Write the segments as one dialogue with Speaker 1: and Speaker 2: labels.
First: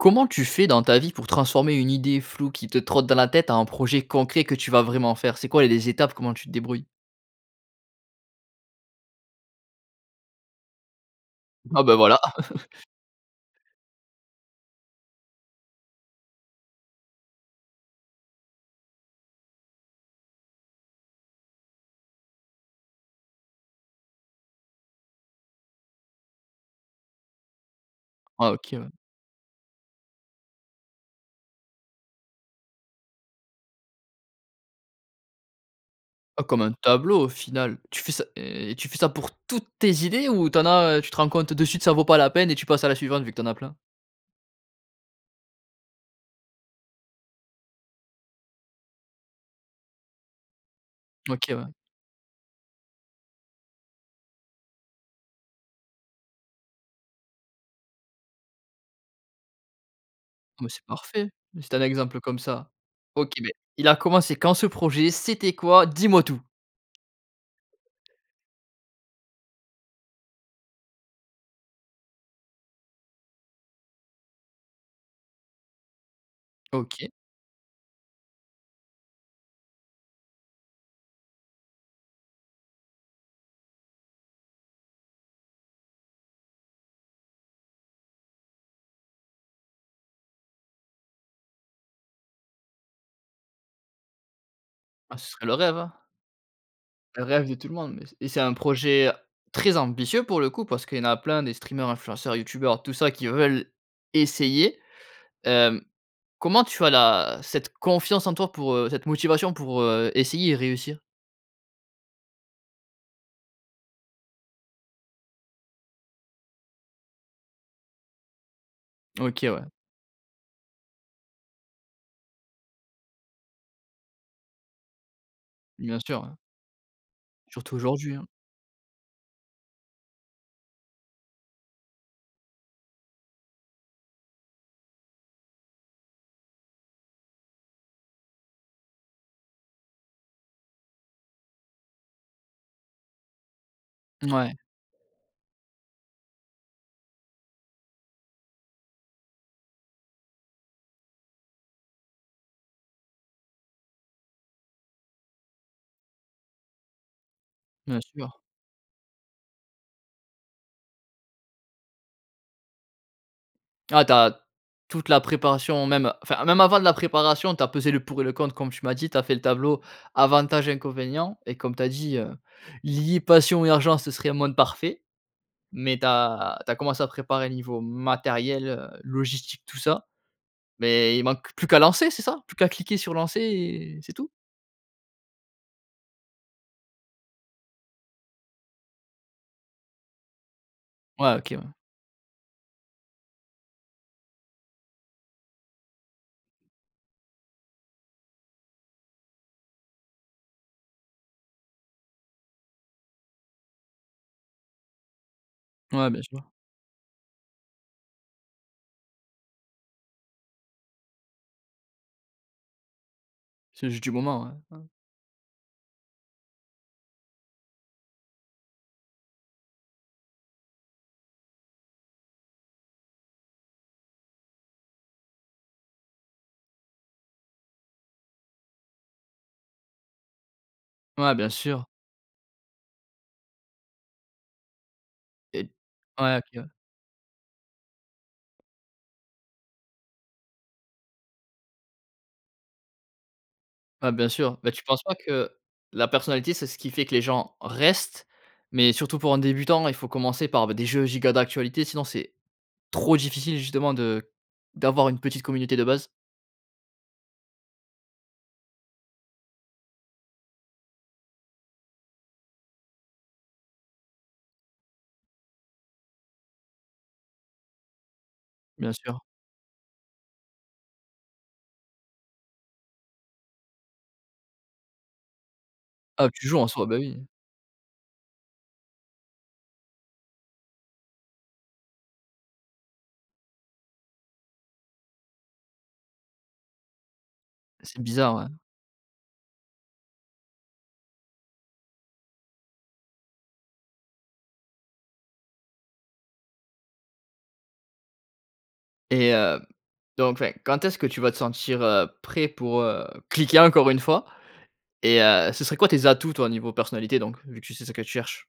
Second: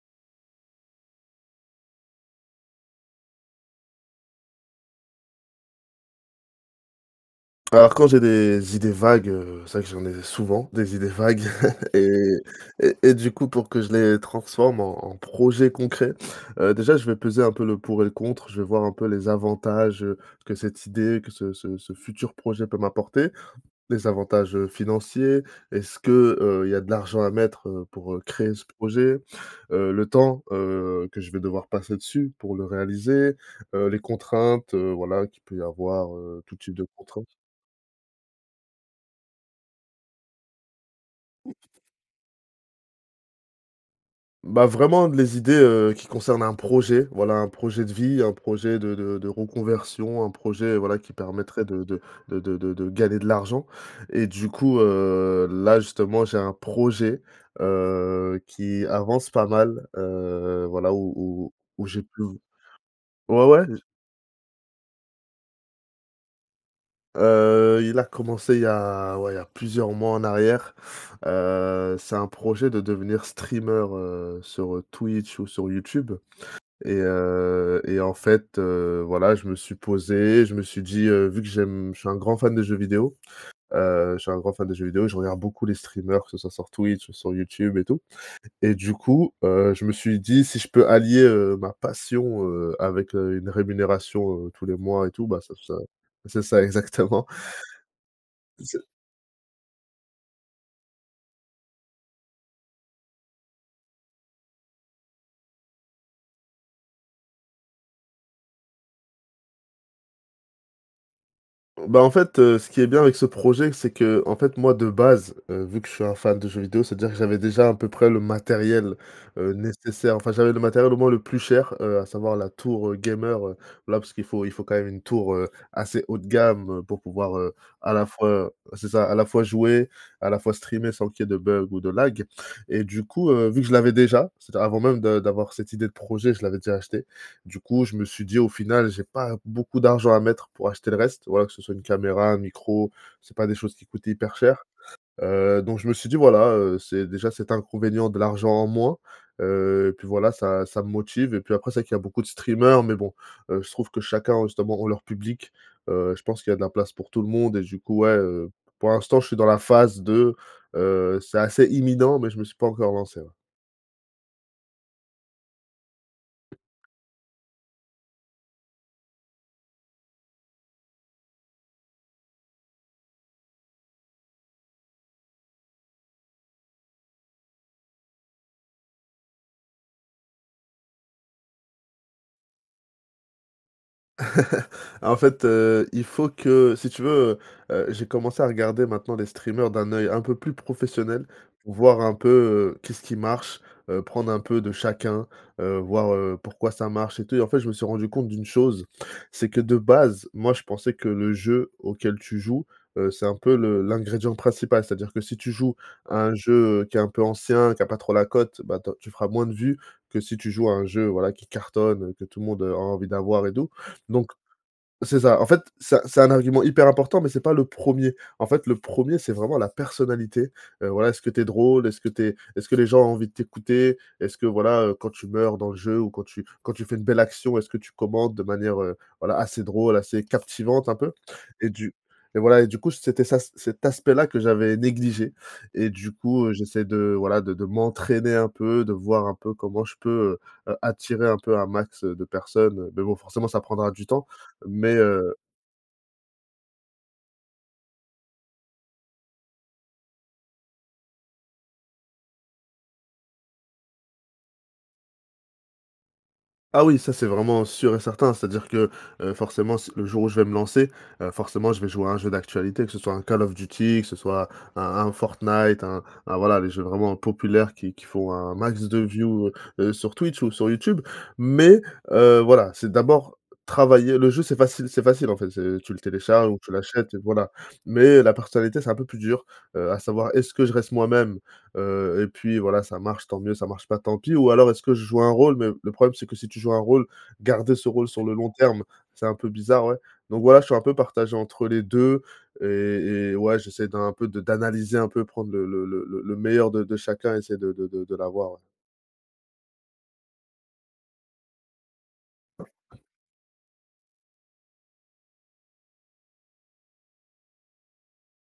Speaker 1: Comment tu fais dans ta vie pour transformer une idée floue qui te trotte dans la tête en un projet concret que tu vas vraiment faire? C'est quoi les étapes? Comment tu te débrouilles?
Speaker 2: Alors, quand j'ai des idées vagues, heu, c'est vrai que j'en ai souvent des idées vagues
Speaker 1: Ah, bah
Speaker 2: et
Speaker 1: voilà.
Speaker 2: et et du coup, pour que je les transforme en en projet concret, heu, déjà, je vais peser un peu le pour et le contre. Je vais voir un peu les avantages, heu, que cette idée que ce ce ce futur projet peut m'apporter. Des avantages, heu, financiers est-ce que, heu, il y a de l'argent à mettre, heu, pour, heu,
Speaker 1: Ah!
Speaker 2: créer ce
Speaker 1: OK, ouais.
Speaker 2: projet? Heu, le temps, heu, que je vais devoir passer dessus pour le réaliser, heu, les contraintes, heu, voilà qui peut y avoir, heu,
Speaker 1: Oh.
Speaker 2: tout
Speaker 1: Comme un
Speaker 2: type de
Speaker 1: tableau
Speaker 2: contraintes.
Speaker 1: au final. Tu fais ça et et tu fais ça pour toutes tes idées ou tu en as, heu, tu te rends compte de suite ça vaut pas la peine et tu passes à la suivante, vu que tu en as plein?
Speaker 2: Bah, vraiment, les idées, heu, qui concernent un projet, voilà, un projet de vie, un projet de de de reconversion. Un projet, voilà, qui
Speaker 1: OK.
Speaker 2: permettrait
Speaker 1: Ouais.
Speaker 2: de de de de de de gagner de l'argent. Et du coup, heu, là justement, j'ai un projet, heu, qui avance pas mal,
Speaker 1: Oh,
Speaker 2: heu,
Speaker 1: mais c'est
Speaker 2: voilà où
Speaker 1: parfait.
Speaker 2: où
Speaker 1: Si tu as un
Speaker 2: où j'ai pu
Speaker 1: exemple comme ça. OK,
Speaker 2: ouais,
Speaker 1: beh,
Speaker 2: ouais, j’ai
Speaker 1: il a commencé quand ce projet? C'était quoi? Dis-moi tout.
Speaker 2: Heu, il a commencé il y a, ouais, il y a plusieurs mois en arrière. Heu, c'est un projet de devenir streameur, heu, sur, heu, Twitch ou sur Youtube. Et,
Speaker 1: OK.
Speaker 2: heu, et en fait, heu, voilà, je me suis posé, je me suis dit: «Heu, vu que j'aime je suis un grand fan de jeux vidéo». Heu, je suis un grand fan de jeux vidéo. Et je regarde beaucoup les streamers que ça soit sur Twitch ou sur YouTube et tout. Et du coup, heu, je me suis dit: «Si je peux allier, heu, ma passion, heu, avec, heu, une rémunération, heu, tous les mois et
Speaker 1: Ah.
Speaker 2: tout,
Speaker 1: Ce
Speaker 2: bah,
Speaker 1: serait
Speaker 2: ça
Speaker 1: le
Speaker 2: ça»
Speaker 1: rêve?
Speaker 2: c'est ça,
Speaker 1: Le
Speaker 2: exactement.
Speaker 1: rêve de tout le monde mais c et c'est un
Speaker 2: C'est
Speaker 1: projet, heu, très ambitieux, pour le coup. Parce qu'il y en a plein des streamers, influenceurs, youtubeurs, tout ça qui veulent essayer. Hem, comment tu as la cette confiance en toi pour, heu cette motivation pour, heu, essayer et réussir?
Speaker 2: Bah, en fait, heu, ce qui est bien avec ce projet, c'est qu'en fait, moi de base, heu, vu que je suis un fan de jeux vidéo. C'est-à-dire que j'avais déjà à peu près le matériel,
Speaker 1: OK,
Speaker 2: heu,
Speaker 1: ouais.
Speaker 2: nécessaire, enfin, j'avais le matériel au moins le plus cher, heu, à savoir la tour, heu, gamer, heu, voilà, parce qu'il faut il faut quand même une tour, heu,
Speaker 1: Bien
Speaker 2: assez haut
Speaker 1: sûr,
Speaker 2: de
Speaker 1: ouais.
Speaker 2: gamme, heu, pour pouvoir, heu,
Speaker 1: Surtout
Speaker 2: à la
Speaker 1: aujourd'hui, hein.
Speaker 2: fois, heu c'est ça à la fois jouer, à la fois streamer, sans qu'il y ait de bugs ou de lag. Et du coup, heu, vu que je l'avais déjà. C'est-à-dire avant même de d'avoir cette idée de projet, je l'avais déjà achetée. Du coup, je me suis dit: «Au final, j'ai pas beaucoup d'argent à mettre pour acheter le reste. Voilà, que ce soit une caméra, un micro, c'est pas des choses qui coûtent hyper
Speaker 1: Mouais.
Speaker 2: cher.» Heu, donc, je me suis dit: «Voilà, heu, c'est déjà cet inconvénient de l'argent en moins.». Heu, et puis voilà ça ça me motive et puis après c'est vrai qu'il y a beaucoup de streamers mais bon. Heu, je trouve que chacun justement ont leur public, heu, je pense qu'il y a de la place pour tout le monde. Et du coup,
Speaker 1: Bien
Speaker 2: ouais,
Speaker 1: sûr.
Speaker 2: heu, pour l'instant, je suis dans la phase de, heu, c'est assez imminent mais je me suis pas encore lancé, ouais.
Speaker 1: Ah, tu as toute la préparation, même enfin même avant la préparation tu as pesé le pour et le contre comme tu m'as dit, tu as fait le tableau avantages inconvénients, et comme tu as dit, heu, lier passion et argent ce serait un monde parfait. Mais tu as tu as commencé à préparer niveau matériel heu, logistique tout ça, mais il manque plus qu'à lancer c'est ça, plus qu'à cliquer sur lancer, et c'est tout?
Speaker 2: En fait, heu, il faut que si tu veux, heu heu, j'ai commencé à regarder maintenant les streamers d'un œil un peu plus professionnel.
Speaker 1: Ouais, OK ouais.
Speaker 2: Voir un peu, heu, qu'est-ce qui marche, heu, prendre un peu de chacun, heu, voir, heu, pourquoi ça marche et tout? Et en fait je me suis rendu compte d'une chose, c'est que de base moi je pensais que le jeu auquel tu joues, heu, c'est un peu le l'ingrédient principal c'est-à-dire que si tu joues
Speaker 1: Ouais,
Speaker 2: à
Speaker 1: bien
Speaker 2: un
Speaker 1: sûr.
Speaker 2: jeu, heu, qui est un peu ancien qui a pas trop la cote, bah, ta tu feras moins de vues que si tu joues à un jeu voilà qui cartonne, heu, que tout le monde, heu, a envie d'avoir et doux.
Speaker 1: C'est juste du
Speaker 2: Donc
Speaker 1: moment, hein, hein?
Speaker 2: c'est ça, en fait c'est un c'est un argument hyper important mais c'est pas le 1er. En fait le 1er c'est vraiment la personnalité, heu, voilà, est-ce que tu es drôle? Est-ce que tu es est-ce que les gens ont envie de t'écouter? Est-ce que voilà, heu, quand tu meurs dans le jeu ou quand tu quand tu fais une belle action est-ce que tu commentes de manière, heu, voilà assez drôle assez captivante un peu?
Speaker 1: Ouais, bien
Speaker 2: Et
Speaker 1: sûr.
Speaker 2: du et voilà, et du coup c'était ça c cet aspect là que j'avais négligé
Speaker 1: Et
Speaker 2: et du
Speaker 1: ouais OK
Speaker 2: coup, heu,
Speaker 1: ouais
Speaker 2: j'essaie de voilà de de m'entraîner un peu, de voir un peu comment je peux, heu, attirer un peu un max, heu, de personnes mais bon forcément ça prendra du
Speaker 1: Bah,
Speaker 2: temps
Speaker 1: bien sûr. Mais tu
Speaker 2: mais,
Speaker 1: penses pas
Speaker 2: heu
Speaker 1: que la personnalité, c'est ce qui fait que les gens restent, mais surtout pour un débutant il faut commencer par b des jeux giga d'actualité, sinon c'est trop difficile justement de d'avoir une petite communauté de base?
Speaker 2: Ah oui, ça c'est vraiment sûr et certain. C'est-à-dire que, heu, forcément s le jour où je vais me lancer, heu, forcément je vais jouer à un jeu d'actualité que ce soit un Call of Duty, que ce soit un un Fortnite un un voilà, les jeux vraiment populaires qui qui font un max
Speaker 1: Bien
Speaker 2: de
Speaker 1: sûr.
Speaker 2: view, heu, sur Twitch ou sur YouTube. Mais, heu, voilà c'est d'abord travailler. Le jeu c'est facile c'est facile en fait, c'est tu le
Speaker 1: Ah, tu
Speaker 2: télécharges ou
Speaker 1: joues, en
Speaker 2: tu
Speaker 1: soi, bah
Speaker 2: l'achètes et
Speaker 1: oui.
Speaker 2: voilà. Mais la personnalité c'est un peu plus dur, heu, à savoir est-ce que je reste moi-même? Heu, et puis voilà ça marche tant mieux ça marche pas tant pis, ou alors est-ce que je joue un rôle? Mais le problème c'est que si tu joues un rôle, garder ce
Speaker 1: C'est
Speaker 2: rôle sur le
Speaker 1: bizarre, ouais.
Speaker 2: long terme c'est un peu bizarre, ouais. Donc voilà, je suis un peu partagé entre les 2 et et ouais, j'essaie d'un peu de d'analyser un peu, prendre le le le le meilleur de de chacun, essayer de de de de l'avoir, ouais.
Speaker 1: Et heu, donc enfin quand est-ce que tu vas te sentir, heu, prêt pour, heu, cliquer encore une fois? Et heu, ce serait quoi tes atouts toi, niveau personnalité donc, vu que tu sais ce que tu cherches?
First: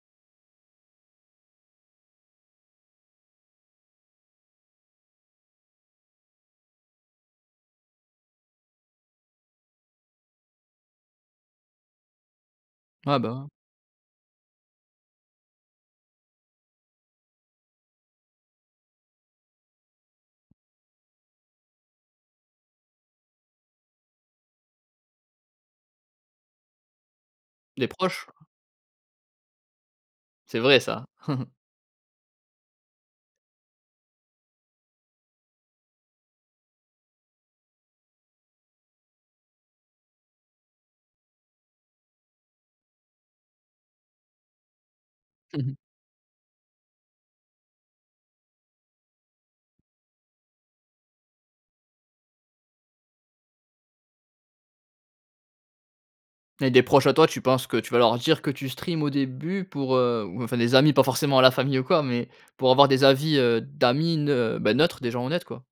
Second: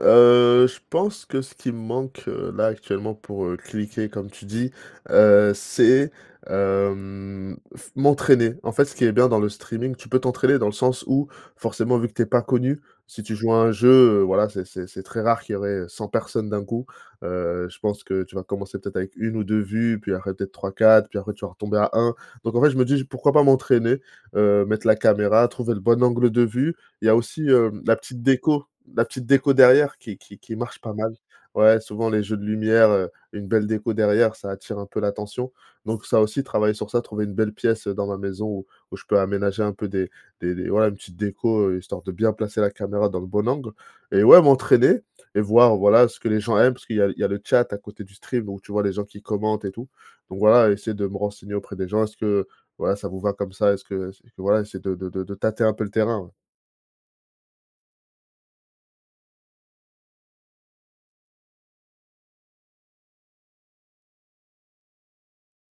Speaker 2: Heu, je pense que ce qui me manque, heu, là actuellement pour, heu, cliquer comme tu dis, heu, c'est hem, f m'entraîner. En fait ce qui est bien dans le streaming tu peux t'entraîner dans le sens où forcément, vu que tu es pas connu,
Speaker 1: Ouais,
Speaker 2: si
Speaker 1: bah,
Speaker 2: tu
Speaker 1: ouais.
Speaker 2: joues à un jeu, heu, voilà c'est c'est c'est très rare qu'il y aurait, heu, 100 personnes d'un coup. Heu, je pense que tu vas commencer peut-être avec 1 ou 2 vues puis après peut être 3-4 puis après tu vas retomber à 1. Donc en fait je me dis: «J pourquoi pas m'entraîner? Heu, mettre la caméra, trouver le bon angle de vue». Il y a aussi, hem,
Speaker 1: Les
Speaker 2: la petite
Speaker 1: proches.
Speaker 2: déco. La petite déco derrière qui qui qui
Speaker 1: C'est
Speaker 2: marche
Speaker 1: vrai
Speaker 2: pas
Speaker 1: ça.
Speaker 2: mal. Ouais souvent les jeux de lumière, heu, une belle déco derrière ça attire un peu l'attention. Donc ça aussi, travailler sur ça, trouver une belle pièce, heu, dans ma maison où où je peux aménager un peu des des des voilà une petite déco, heu, histoire de bien placer la caméra dans le bon angle. Et ouais, m'entraîner et voir voilà, ce que les gens aiment, parce qu'il y a il y a le chat à côté du stream, donc tu vois les gens qui commentent et tout. Donc voilà essayer de me renseigner auprès des gens, est-ce que voilà, ça vous va comme ça? Est-ce que c voilà essayer de de de de tâter un peu le terrain ouais.
Speaker 1: Et des proches à toi, tu penses que tu vas leur dire que tu stream au début pour, heu ou enfin des amis, pas forcément la famille ou quoi mais pour avoir des avis, heu, d'amis neu bah, neutres, des gens honnêtes quoi?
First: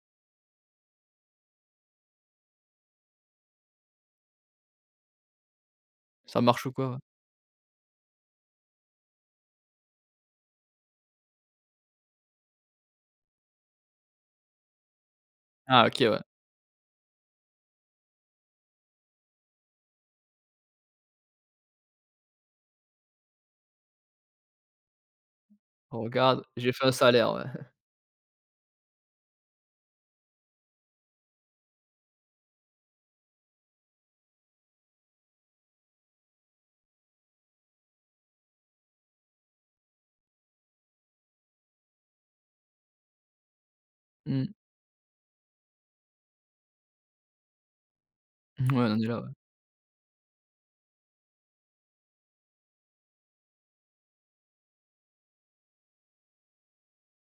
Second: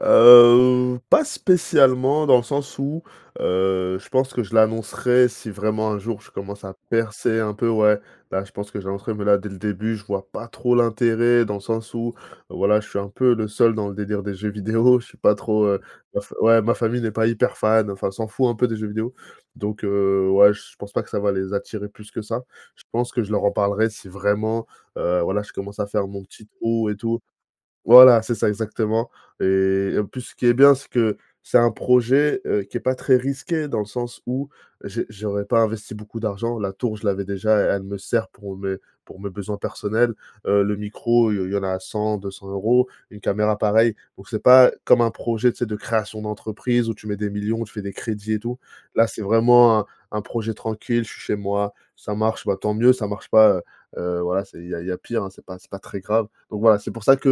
Speaker 2: Heu, pas spécialement dans le sens où heu, je pense que je l'annoncerai si vraiment un jour je
Speaker 1: Ça
Speaker 2: commence
Speaker 1: marche ou
Speaker 2: à
Speaker 1: quoi, ouais.
Speaker 2: percer un peu, ouais. Bah, je pense que j'annoncerais mais là, dès le début je vois pas trop l'intérêt dans le sens où voilà, je suis un peu le seul dans le délire des jeux vidéo je suis pas trop, heu
Speaker 1: Ah, OK
Speaker 2: heu,
Speaker 1: ouais.
Speaker 2: f ouais ma famille n'est pas hyper fan, enfin s'en fout un peu des jeux vidéo. Donc, heu, ouais je pense pas que ça va les attirer plus que ça. Je pense que je leur en parlerai si vraiment, heu, voilà je commence à faire mon
Speaker 1: Regarde,
Speaker 2: petit
Speaker 1: j'ai fait
Speaker 2: trou
Speaker 1: un
Speaker 2: et tout.
Speaker 1: salaire ouais.
Speaker 2: Voilà c'est ça exactement. Et en plus ce qui est bien c'est que c'est un projet, heu, qui est pas très risqué dans le sens où j'ai j'aurais pas investi beaucoup d'argent, la tour je l'avais déjà et elle me sert pour mes pour mes besoins personnels, heu, le micro il y il y en a 100-200 € une caméra pareil. Donc c'est
Speaker 1: Mmh.
Speaker 2: pas comme un projet tu sais? De création d'entreprise où tu mets des millions, où tu fais des crédits et tout.
Speaker 1: Ouais, donc
Speaker 2: Là
Speaker 1: déjà,
Speaker 2: c'est
Speaker 1: ouais.
Speaker 2: vraiment un un projet tranquille je suis chez moi, ça marche, bah, tant mieux ça marche pas, heu heu, voilà, c'est il y a il y a pire, hein, c'est pas c'est pas très grave. Donc voilà, c'est pour ça que,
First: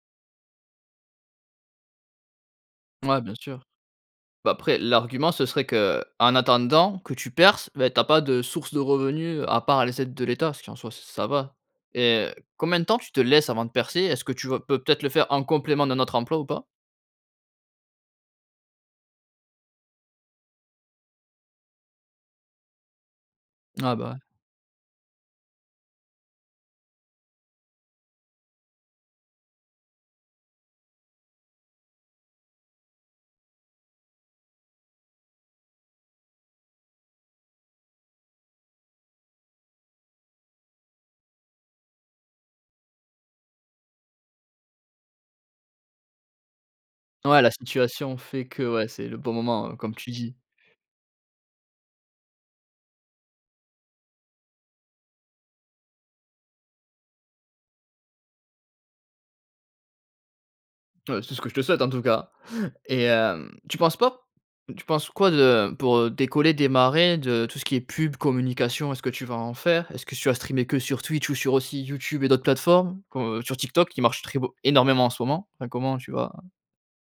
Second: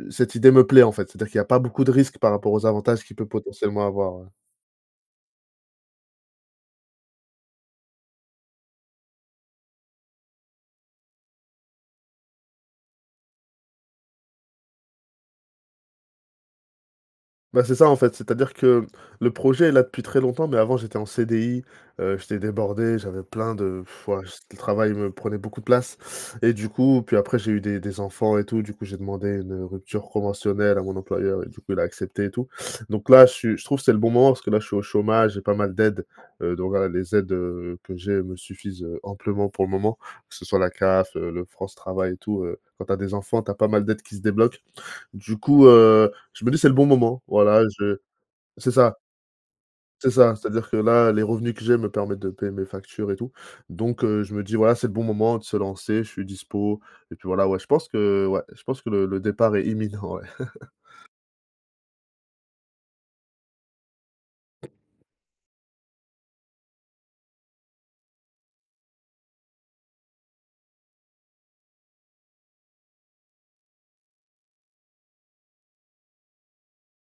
Speaker 2: heu, cette idée me plaît en fait, c'est-à-dire qu'il y a pas beaucoup de risques par rapport aux avantages qu'il
Speaker 1: Ouais
Speaker 2: peut
Speaker 1: bien sûr.
Speaker 2: potentiellement avoir ouais.
Speaker 1: Bah, après l'argument ce serait qu'en attendant que tu perces, bah, tu as pas de source de revenus à part les aides de l'État, ce qui en soit ç ça va. Et heu, combien de temps tu te laisses avant de percer? Est-ce que tu vas peut-être le faire en complément d'un autre emploi ou pas?
Speaker 2: Bah, c'est ça en fait, c'est-à-dire que, hem, le projet est là depuis très longtemps, mais avant j'étais en CDI, heu, j'étais débordé j'avais plein de
Speaker 1: Ah
Speaker 2: pfff
Speaker 1: bah, ouais.
Speaker 2: waouh j le travail me prenait beaucoup de place. Et du coup puis après j'ai eu des des enfants et tout, du coup j'ai demandé une, heu, rupture conventionnelle à mon employeur et du coup il a accepté et tout, donc là je suis je trouve c'est le bon moment parce que là je suis au chômage, j'ai pas mal d'aides. Heu, donc voilà les aides, heu, que j'ai me suffisent heu, amplement pour le moment, que ce soit la CAF, heu, le France Travail et tout, heu, quand tu as des enfants tu as pas mal d'aides qui se débloquent. Du coup, heu, je me dis: «C'est le bon moment»
Speaker 1: Ouais la
Speaker 2: voilà je
Speaker 1: situation fait que,
Speaker 2: c'est
Speaker 1: ouais
Speaker 2: ça.
Speaker 1: c'est le bon moment, heu, comme tu
Speaker 2: C'est ça
Speaker 1: dis.
Speaker 2: c'est à dire que là, les revenus que j'ai me permettent de me payer mes factures et tout. Donc, heu, je me dis voilà, c'est le bon moment de se lancer, je suis dispo et puis voilà, ouais je pense que ouais, je pense que le le départ est imminent ouais.
Speaker 1: Heu, c'est ce que je te souhaite en tout cas. Et hem, tu penses pas tu penses quoi de pour, heu, décoller, démarrer de tout ce qui est pub, communication? Est-ce que tu vas en faire? Est-ce que tu vas streamer que sur Twitch, ou sur aussi YouTube et d'autres plateformes? Comme heu, sur TikTok qui marche très beau énormément en ce moment? Enfin, comment tu vas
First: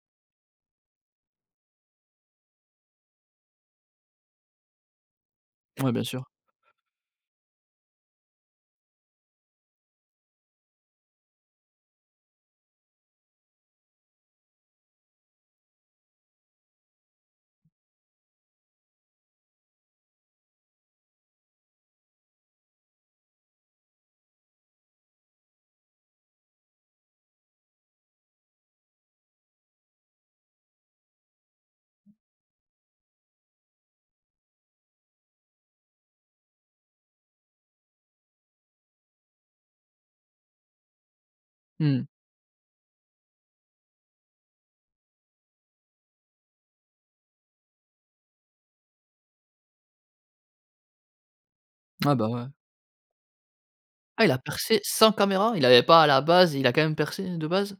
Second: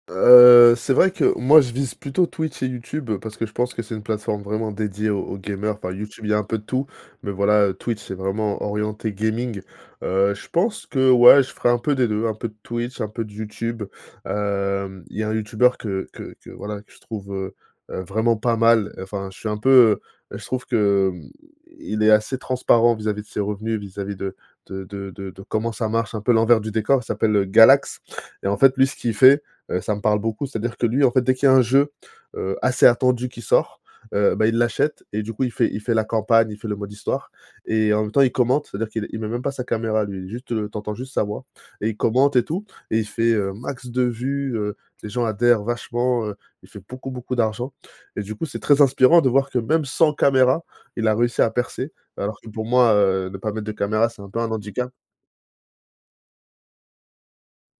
Speaker 2: Heu, c'est vrai que moi je vise plutôt Twitch et YouTube, parce que je pense que c'est une plateforme vraiment dédiée aux aux gamers. Enfin
Speaker 1: Ouais bien
Speaker 2: YouTube
Speaker 1: sûr.
Speaker 2: il y a un peu de tout mais voilà heu, Twitch c'est vraiment orienté gaming. Heu, je pense que ouais, je ferai un peu des 2 un peu de Twitch, un peu de YouTube. Hem, il y a un youtubeur que que que voilà que je trouve, heu heu vraiment pas mal, enfin je suis un peu, heu heu je trouve que, hem, i il est assez transparent vis-à-vis de ses revenus, vis-à-vis de de de de de comment ça marche un peu l'envers du décor. Il s'appelle, heu, Galax, et en fait lui ce qu'il fait, heu, ça me parle beaucoup c'est à dire que lui en fait dès qu'il y a un jeu, heu, assez attendu qui sort, heu, bah, il l'achète et du coup il fait il fait la campagne, il fait le mode histoire. Et en même temps il commente, c'est à dire qu'il il met même pas sa caméra lui, juste, heu, tu entends juste sa voix, et il
Speaker 1: Mmh.
Speaker 2: commente et tout. Et il fait, heu, max de vues, heu, les gens adhèrent vachement, heu, il fait beaucoup beaucoup d'argent. Et du coup c'est très inspirant de voir que même sans caméra il a réussi à percer
Speaker 1: Ah, bah
Speaker 2: alors
Speaker 1: ouais.
Speaker 2: que pour moi, heu, ne pas mettre de caméra c'est
Speaker 1: Ah
Speaker 2: un
Speaker 1: il a
Speaker 2: peu un
Speaker 1: percé
Speaker 2: handicap.
Speaker 1: sans caméra? Il avait pas à la base, et il a quand même percé, heu, de base?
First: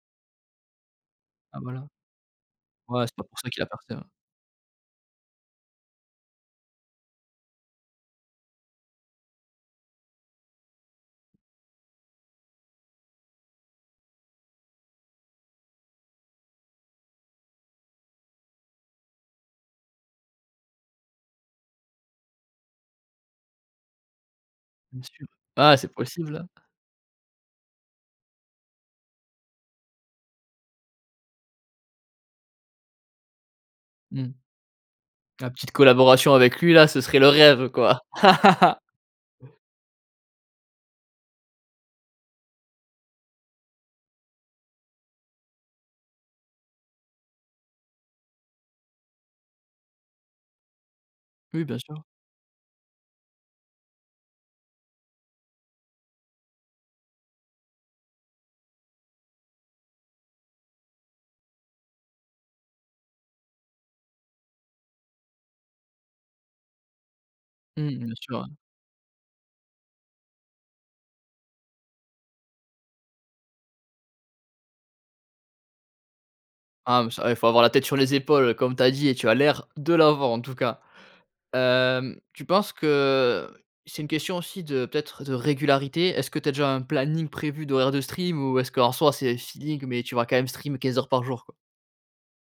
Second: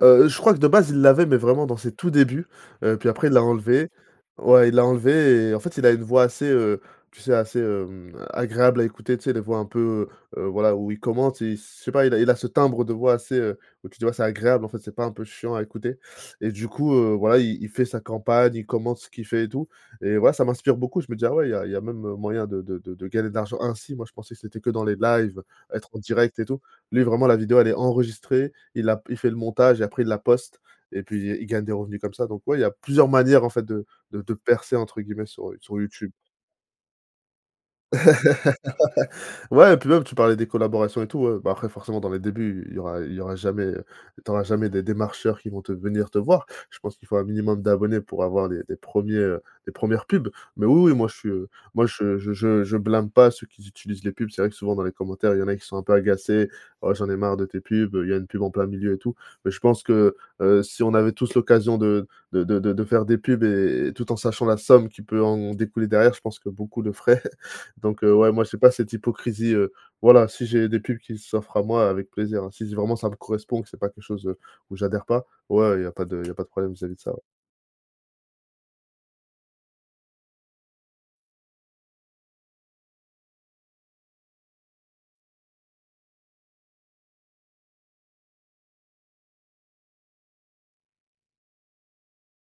Speaker 2: Heu, je crois que de base il l'avait mais
Speaker 1: Ah
Speaker 2: vraiment dans
Speaker 1: voilà.
Speaker 2: ses tout débuts, heu,
Speaker 1: Ouais,
Speaker 2: puis
Speaker 1: c'est pas
Speaker 2: après il
Speaker 1: pour
Speaker 2: l'a
Speaker 1: ça qu'il a
Speaker 2: enlevée.
Speaker 1: percé, ouais.
Speaker 2: Ouais il l'a enlevée, et en fait il a une voix assez, heu, tu sais assez, hem, agréable à écouter tu sais? Les voix un peu, heu, voilà où il commente il s je sais pas, il a il a ce timbre de voix assez, heu, où tu te dis «Bah, c'est agréable» en fait c'est pas un peu chiant à écouter. Et du coup, heu, voilà il il fait sa campagne, il commente ce qu'il fait et tout. Et voilà ça m'inspire beaucoup, je me dis: «Ah ouais, il y a il y a même, heu, moyen de de de de gagner de l'argent ainsi». Moi je pensais que c'était que dans les
Speaker 1: Bien sûr.
Speaker 2: lives,
Speaker 1: Ah
Speaker 2: être
Speaker 1: c'est
Speaker 2: en direct et
Speaker 1: possible.
Speaker 2: tout. Lui vraiment la vidéo elle est enregistrée il a p il fait le montage et après il la poste, et puis il gagne des revenus comme ça. Donc ouais, il y a plusieurs manières en fait de de
Speaker 1: Mmh.
Speaker 2: de percer entre guillemets sur
Speaker 1: Ah,
Speaker 2: heu,
Speaker 1: petite
Speaker 2: sur YouTube.
Speaker 1: collaboration avec lui là, ce serait le rêve quoi.
Speaker 2: Ouais, et puis même tu parlais des collaborations et tout, ouais, bah, après forcément dans les débuts il y aura il y aura jamais, heu, tu auras jamais des démarcheurs qui vont te venir te voir. Je pense qu'il faut un minimum d'abonnés pour avoir des des 1er, heu, les 1re pubs. Mais oui, oui moi je suis, heu,
Speaker 1: Oui bien
Speaker 2: moi
Speaker 1: sûr.
Speaker 2: je je je je blâme pas ceux qui utilisent les pubs. C'est vrai que souvent dans les commentaires il y en a qui sont un peu agacés: «Oh j'en ai marre de tes pubs, heu, il y a une pub en plein milieu et tout». Mais je pense que, heu, si on avait tous l'occasion de de de de de faire des pubs et et tout en sachant la somme qui peut en découler derrière je pense que beaucoup le feraient.
Speaker 1: Mmh,
Speaker 2: Donc heu,
Speaker 1: bien
Speaker 2: ouais
Speaker 1: sûr,
Speaker 2: moi j'ai
Speaker 1: ouais.
Speaker 2: pas cette hypocrisie, heu, voilà si j'ai des pubs qui s'offrent à moi avec plaisir, hein, si s vraiment ça me correspond, que c'est pas quelque chose, heu, où j'adhère pas, ouais il y a pas de il y a pas de problème vis à vis de
Speaker 1: Ah mais
Speaker 2: ça, ouais.
Speaker 1: ça eh il faut avoir la tête sur les épaules comme tu as dit, et tu as l'air de l'avoir en tout cas. Hem, tu penses que heu, c'est une question aussi de peut-être de régularité? Est-ce que tu as déjà un planning prévu d'horaires de stream? Ou est-ce que en soi c'est feeling mais tu vas quand même stream 15:00 par jour, quoi?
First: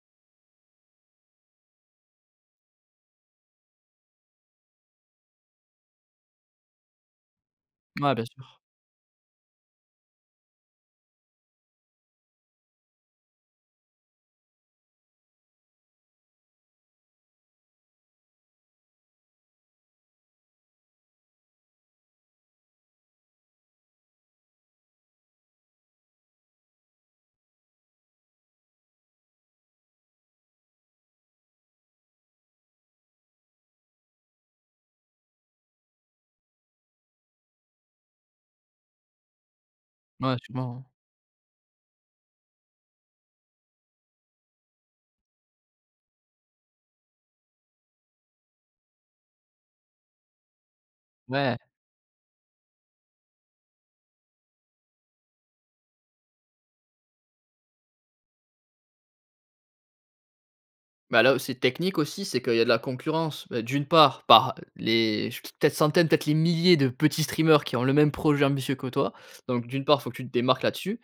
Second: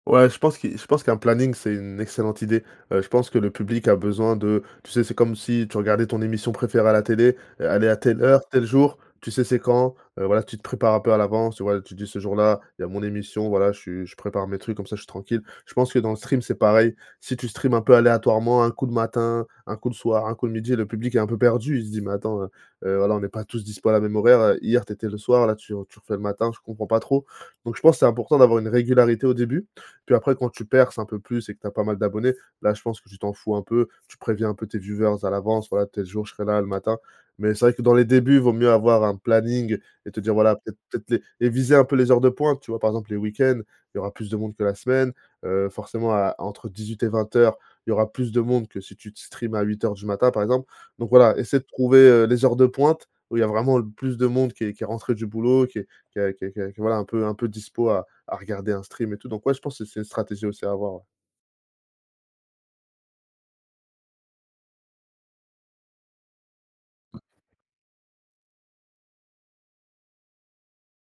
Speaker 2: Ouais, je pense qui je pense qu'un planning, c'est une excellente idée. Heu, je pense que le public a besoin de tu sais? C'est comme si tu regardais ton émission préférée à la télé e elle est à
Speaker 1: Ouais
Speaker 2: telle
Speaker 1: bien
Speaker 2: heure,
Speaker 1: sûr.
Speaker 2: tel jour, tu sais c'est quand, heu, voilà tu te prépares un peu à l'avance, tu voilà, tu dis: «Ce jour-là il y a mon émission, voilà je suis je prépare mes trucs comme ça je suis tranquille». Je pense que dans le stream c'est pareil, si tu stream un peu aléatoirement un coup le matin, un coup le soir, un coup le midi le public est un peu perdu il se dit: «Mais attends, heu heu, voilà on n'est pas tous dispo à la même horaire, heu. Hier tu étais le soir, là tu re tu refais le matin je comprends pas trop». Donc je pense c'est important d'avoir une régularité au début. Puis après quand tu perces un peu plus et que tu as pas mal d'abonnés, là je pense que tu t'en fous un peu. Tu préviens un peu tes viewers à l'avance: «Voilà tel jour je serai là le matin». Mais c'est vrai que dans les débuts vaut mieux avoir un planning et te dire
Speaker 1: Ouais.
Speaker 2: voilà,
Speaker 1: [unintelligible]
Speaker 2: peut-être les les viser un peu les heures de pointe tu vois? Par exemple les week-ends, il y aura plus de monde que la semaine, heu, forcément à entre 18 et 20:00 il y aura plus de monde que si tu te stream à 8:00 du matin par exemple. Donc voilà
Speaker 1: Ouais.
Speaker 2: essayer de trouver, heu, les heures de pointe, où il y a vraiment le plus de monde qui est qui est rentré du boulot qui est qui a qui a qui est voilà, un peu un peu dispo à à regarder un stream et tout. Donc ouais, je pense c'est c'est une stratégie aussi à avoir, ouais.
Speaker 1: Bah, là où c'est technique aussi c'est qu'il y a de la concurrence. Beh, d'une part par les ch peut-être centaines, peut-être les milliers de petits streamers qui ont le même projet ambitieux que toi. Donc, d'une part il faut que tu te démarques là dessus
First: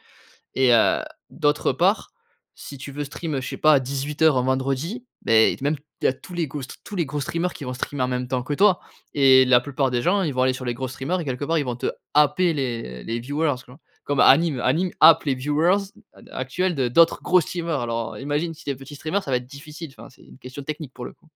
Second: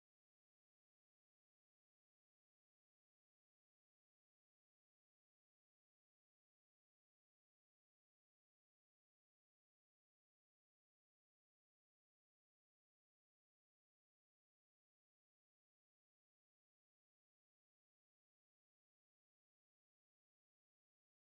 Speaker 1: et heu, d'autre part si tu veux stream, heu, je sais pas 18:00 un vendredi beh, t même il y a tous les gros str tous les gros streamers qui vont streamer en même temps que toi. Et la plupart des gens ils vont aller sur les gros streamers et quelque part ils vont te happer les les viewers tu vois? Comme Anyme. Anyme happe les viewers d ac actuels de d'autres gros streamer alors, heu, imagine si tu es petit streamer ça va être difficile, enfin c'est une question technique pour le coup.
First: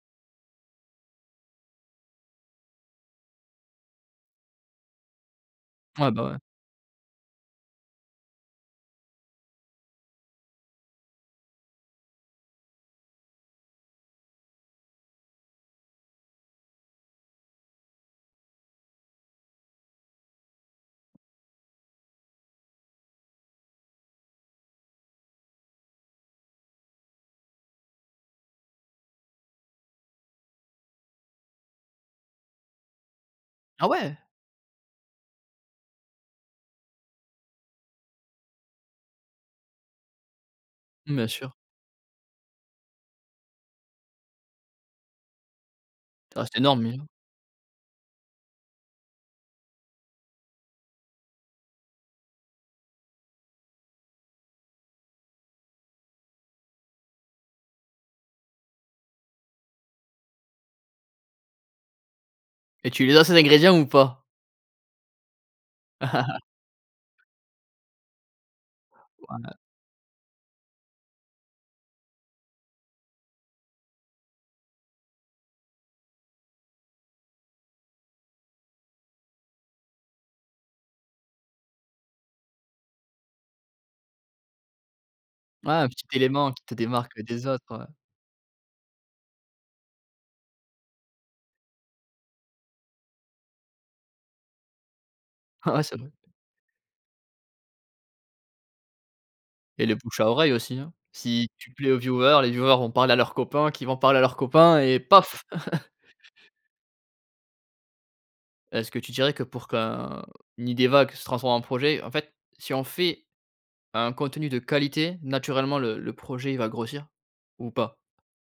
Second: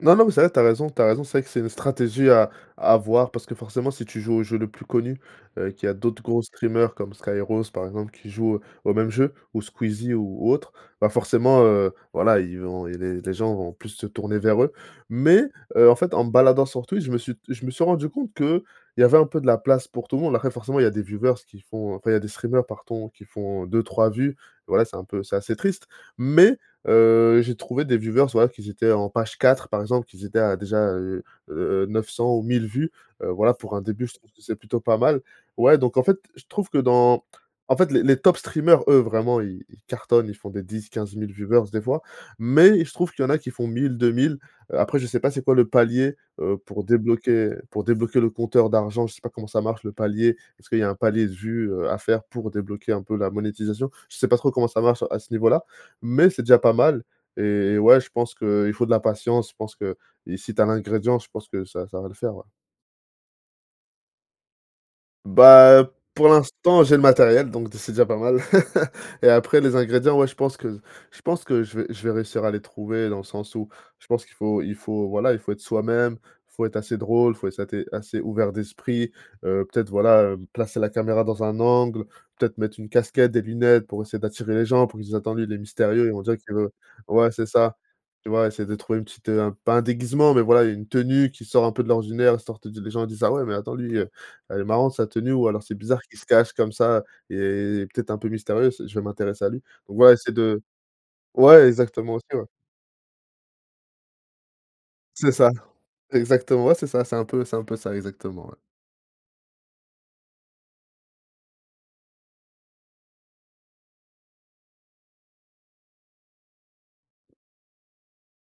Speaker 2: Non non, mais c'est vrai tu as raison, tu as raison. C'est vrai que c'est une stratégie à à avoir parce que forcément si tu joues au jeu le plus connu, heu, qui a
Speaker 1: Ouais,
Speaker 2: d'autres
Speaker 1: bah, ouais.
Speaker 2: gros streamers comme Skyrroz par exemple qui joue au au même jeu ou Squeezie ou ou autre, bah, forcément, heu, voilà ils vont i les les gens vont plus se tourner vers eux. Mais, heu, en fait en me baladant sur Twitch je me suis d je me suis rendu compte qu'il y avait un peu de la place pour tout le monde. Après forcément il y a des viewers qui font enfin il y a des streamer pardon qui font 2-3 vues voilà, c'est un peu c'est assez triste. Mais heu, j'ai trouvé des viewers voilà qu'ils étaient en page 4 par exemple, qu'ils étaient à déjà, heu heu heu, 900 ou 1 000 vues, heu, voilà pour un
Speaker 1: Ah
Speaker 2: début je
Speaker 1: ouais!
Speaker 2: trouve c'est plutôt pas mal. Ouais, donc en fait je trouve que dans en fait les les tops streamers eux vraiment ils ils cartonnent, ils font des dix-quinze
Speaker 1: Mmh, bien
Speaker 2: mille
Speaker 1: sûr.
Speaker 2: viewers des fois, mais il se trouve qu'il y en a qui font 1 000-2 000 heu, après je sais pas c'est quoi le palier,
Speaker 1: Ah,
Speaker 2: heu,
Speaker 1: c'est énorme
Speaker 2: pour
Speaker 1: 1 000.
Speaker 2: débloquer pour débloquer le compteur d'argent, je sais pas comment ça marche le palier, parce qu'il y a un palier de vues, heu, à faire pour débloquer un peu la monétisation. Je sais pas trop comment ça marche à ce niveau-là. Mais c'est déjà pas mal et ouais je pense qu'il faut de la patience je pense qu'i si tu as l'ingrédient je pense que ça ça va le faire ouais.
Speaker 1: Et tu les as ces ingrédients ou pas?
Speaker 2: Bah, pour l'instant j'ai le matériel donc d c'est déjà pas mal et
Speaker 1: Ouais.
Speaker 2: après les ingrédients ouais, je pense que je pense que je vais je vais réussir à les trouver dans le sens où je pense qu'il faut il faut voilà, il faut être soi-même, il faut être assez drôle, il faut être assez assez ouvert d'esprit, heu, peut-être voilà, hem, placer la caméra dans un angle, peut-être mettre une casquette, des lunettes pour essayer d'attirer les gens pour qu'ils se disent «Attend, lui il est
Speaker 1: Ouais, un
Speaker 2: mystérieux»
Speaker 1: petit
Speaker 2: ils vont dire
Speaker 1: élément qui
Speaker 2: que,
Speaker 1: te démarque
Speaker 2: ouais c'est
Speaker 1: des autres,
Speaker 2: ça.
Speaker 1: ouais.
Speaker 2: Tu vois? Essayer de trouver une petite, heu, un pas un déguisement mais voilà une tenue qui sort un peu de l'ordinaire histoire de de les gens disent: «Ah ouais mais attends lui, heu, elle est marrante sa tenue» ou alors: «C'est
Speaker 1: Ouais c'est
Speaker 2: bizarre
Speaker 1: vrai.
Speaker 2: qu'il se cache comme ça, il est il est peut-être un peu mystérieux s je vais m'intéresser à lui».
Speaker 1: Et le
Speaker 2: Donc ouais
Speaker 1: bouche à
Speaker 2: c'est
Speaker 1: oreille
Speaker 2: de
Speaker 1: aussi, hein. Si
Speaker 2: ouais
Speaker 1: tu plais aux
Speaker 2: exactement aussi,
Speaker 1: viewers,
Speaker 2: ouais.
Speaker 1: les viewers vont parler à leurs copains, qui vont parler à leurs copains, et
Speaker 2: C'est
Speaker 1: paf!
Speaker 2: ça. C'est exactement ouais, c'est ça. C'est un peu c'est un peu ça, exactement ouais.
Speaker 1: Est-ce que tu dirais que pour qu'un une idée vague se transforme en projet en fait si on fait un contenu de qualité naturellement le le projet il va grossir, ou pas?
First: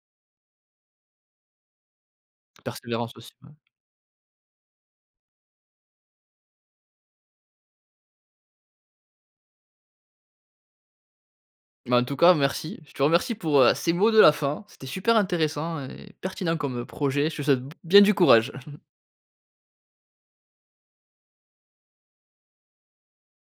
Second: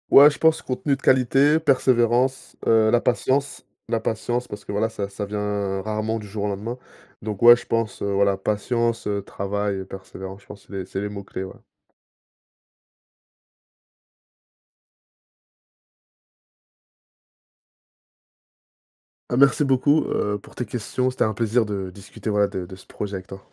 Speaker 2: Ouais je pense contenu de qualité, persévérance, heu, la
Speaker 1: Persévérence aussi ouais.
Speaker 2: patience la patience parce que voilà ça ça vient rarement du jour au lendemain. Donc ouais je pense heu, voilà patience, heu, travail et persévérance, je pense c'est les c'est les mots clés ouais.
Speaker 1: Bah, en tout cas merci. Je te remercie pour, heu, ces mots de la fin, c'était super intéressant et pertinent comme, heu, projet. Je te souhaite b bien du courage!
Speaker 2: Ben, merci beaucoup, heu, pour tes questions. C'était un plaisir de discuter voilà, de de ce projet avec toi.